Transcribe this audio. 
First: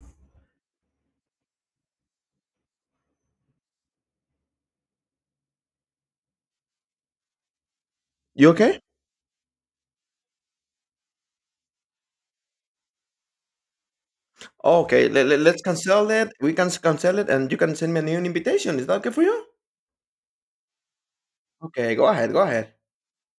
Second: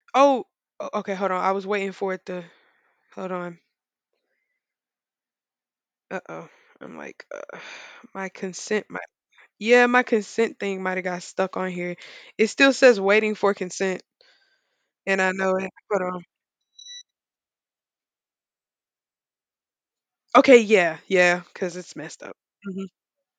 Oh, okay. Hold on. I was waiting for it to. Hold on. Uh oh. I'm like, my You okay? consent. My yeah, my consent thing might have got stuck on here. It still says waiting for consent, Okay, and let, I let, know let's it. Hold cancel on. it. We can cancel it and you can send me a new invitation. Is that okay for you? Okay. Yeah. Yeah. Cause it's Okay, go messed ahead, up. go ahead. Mm-hmm.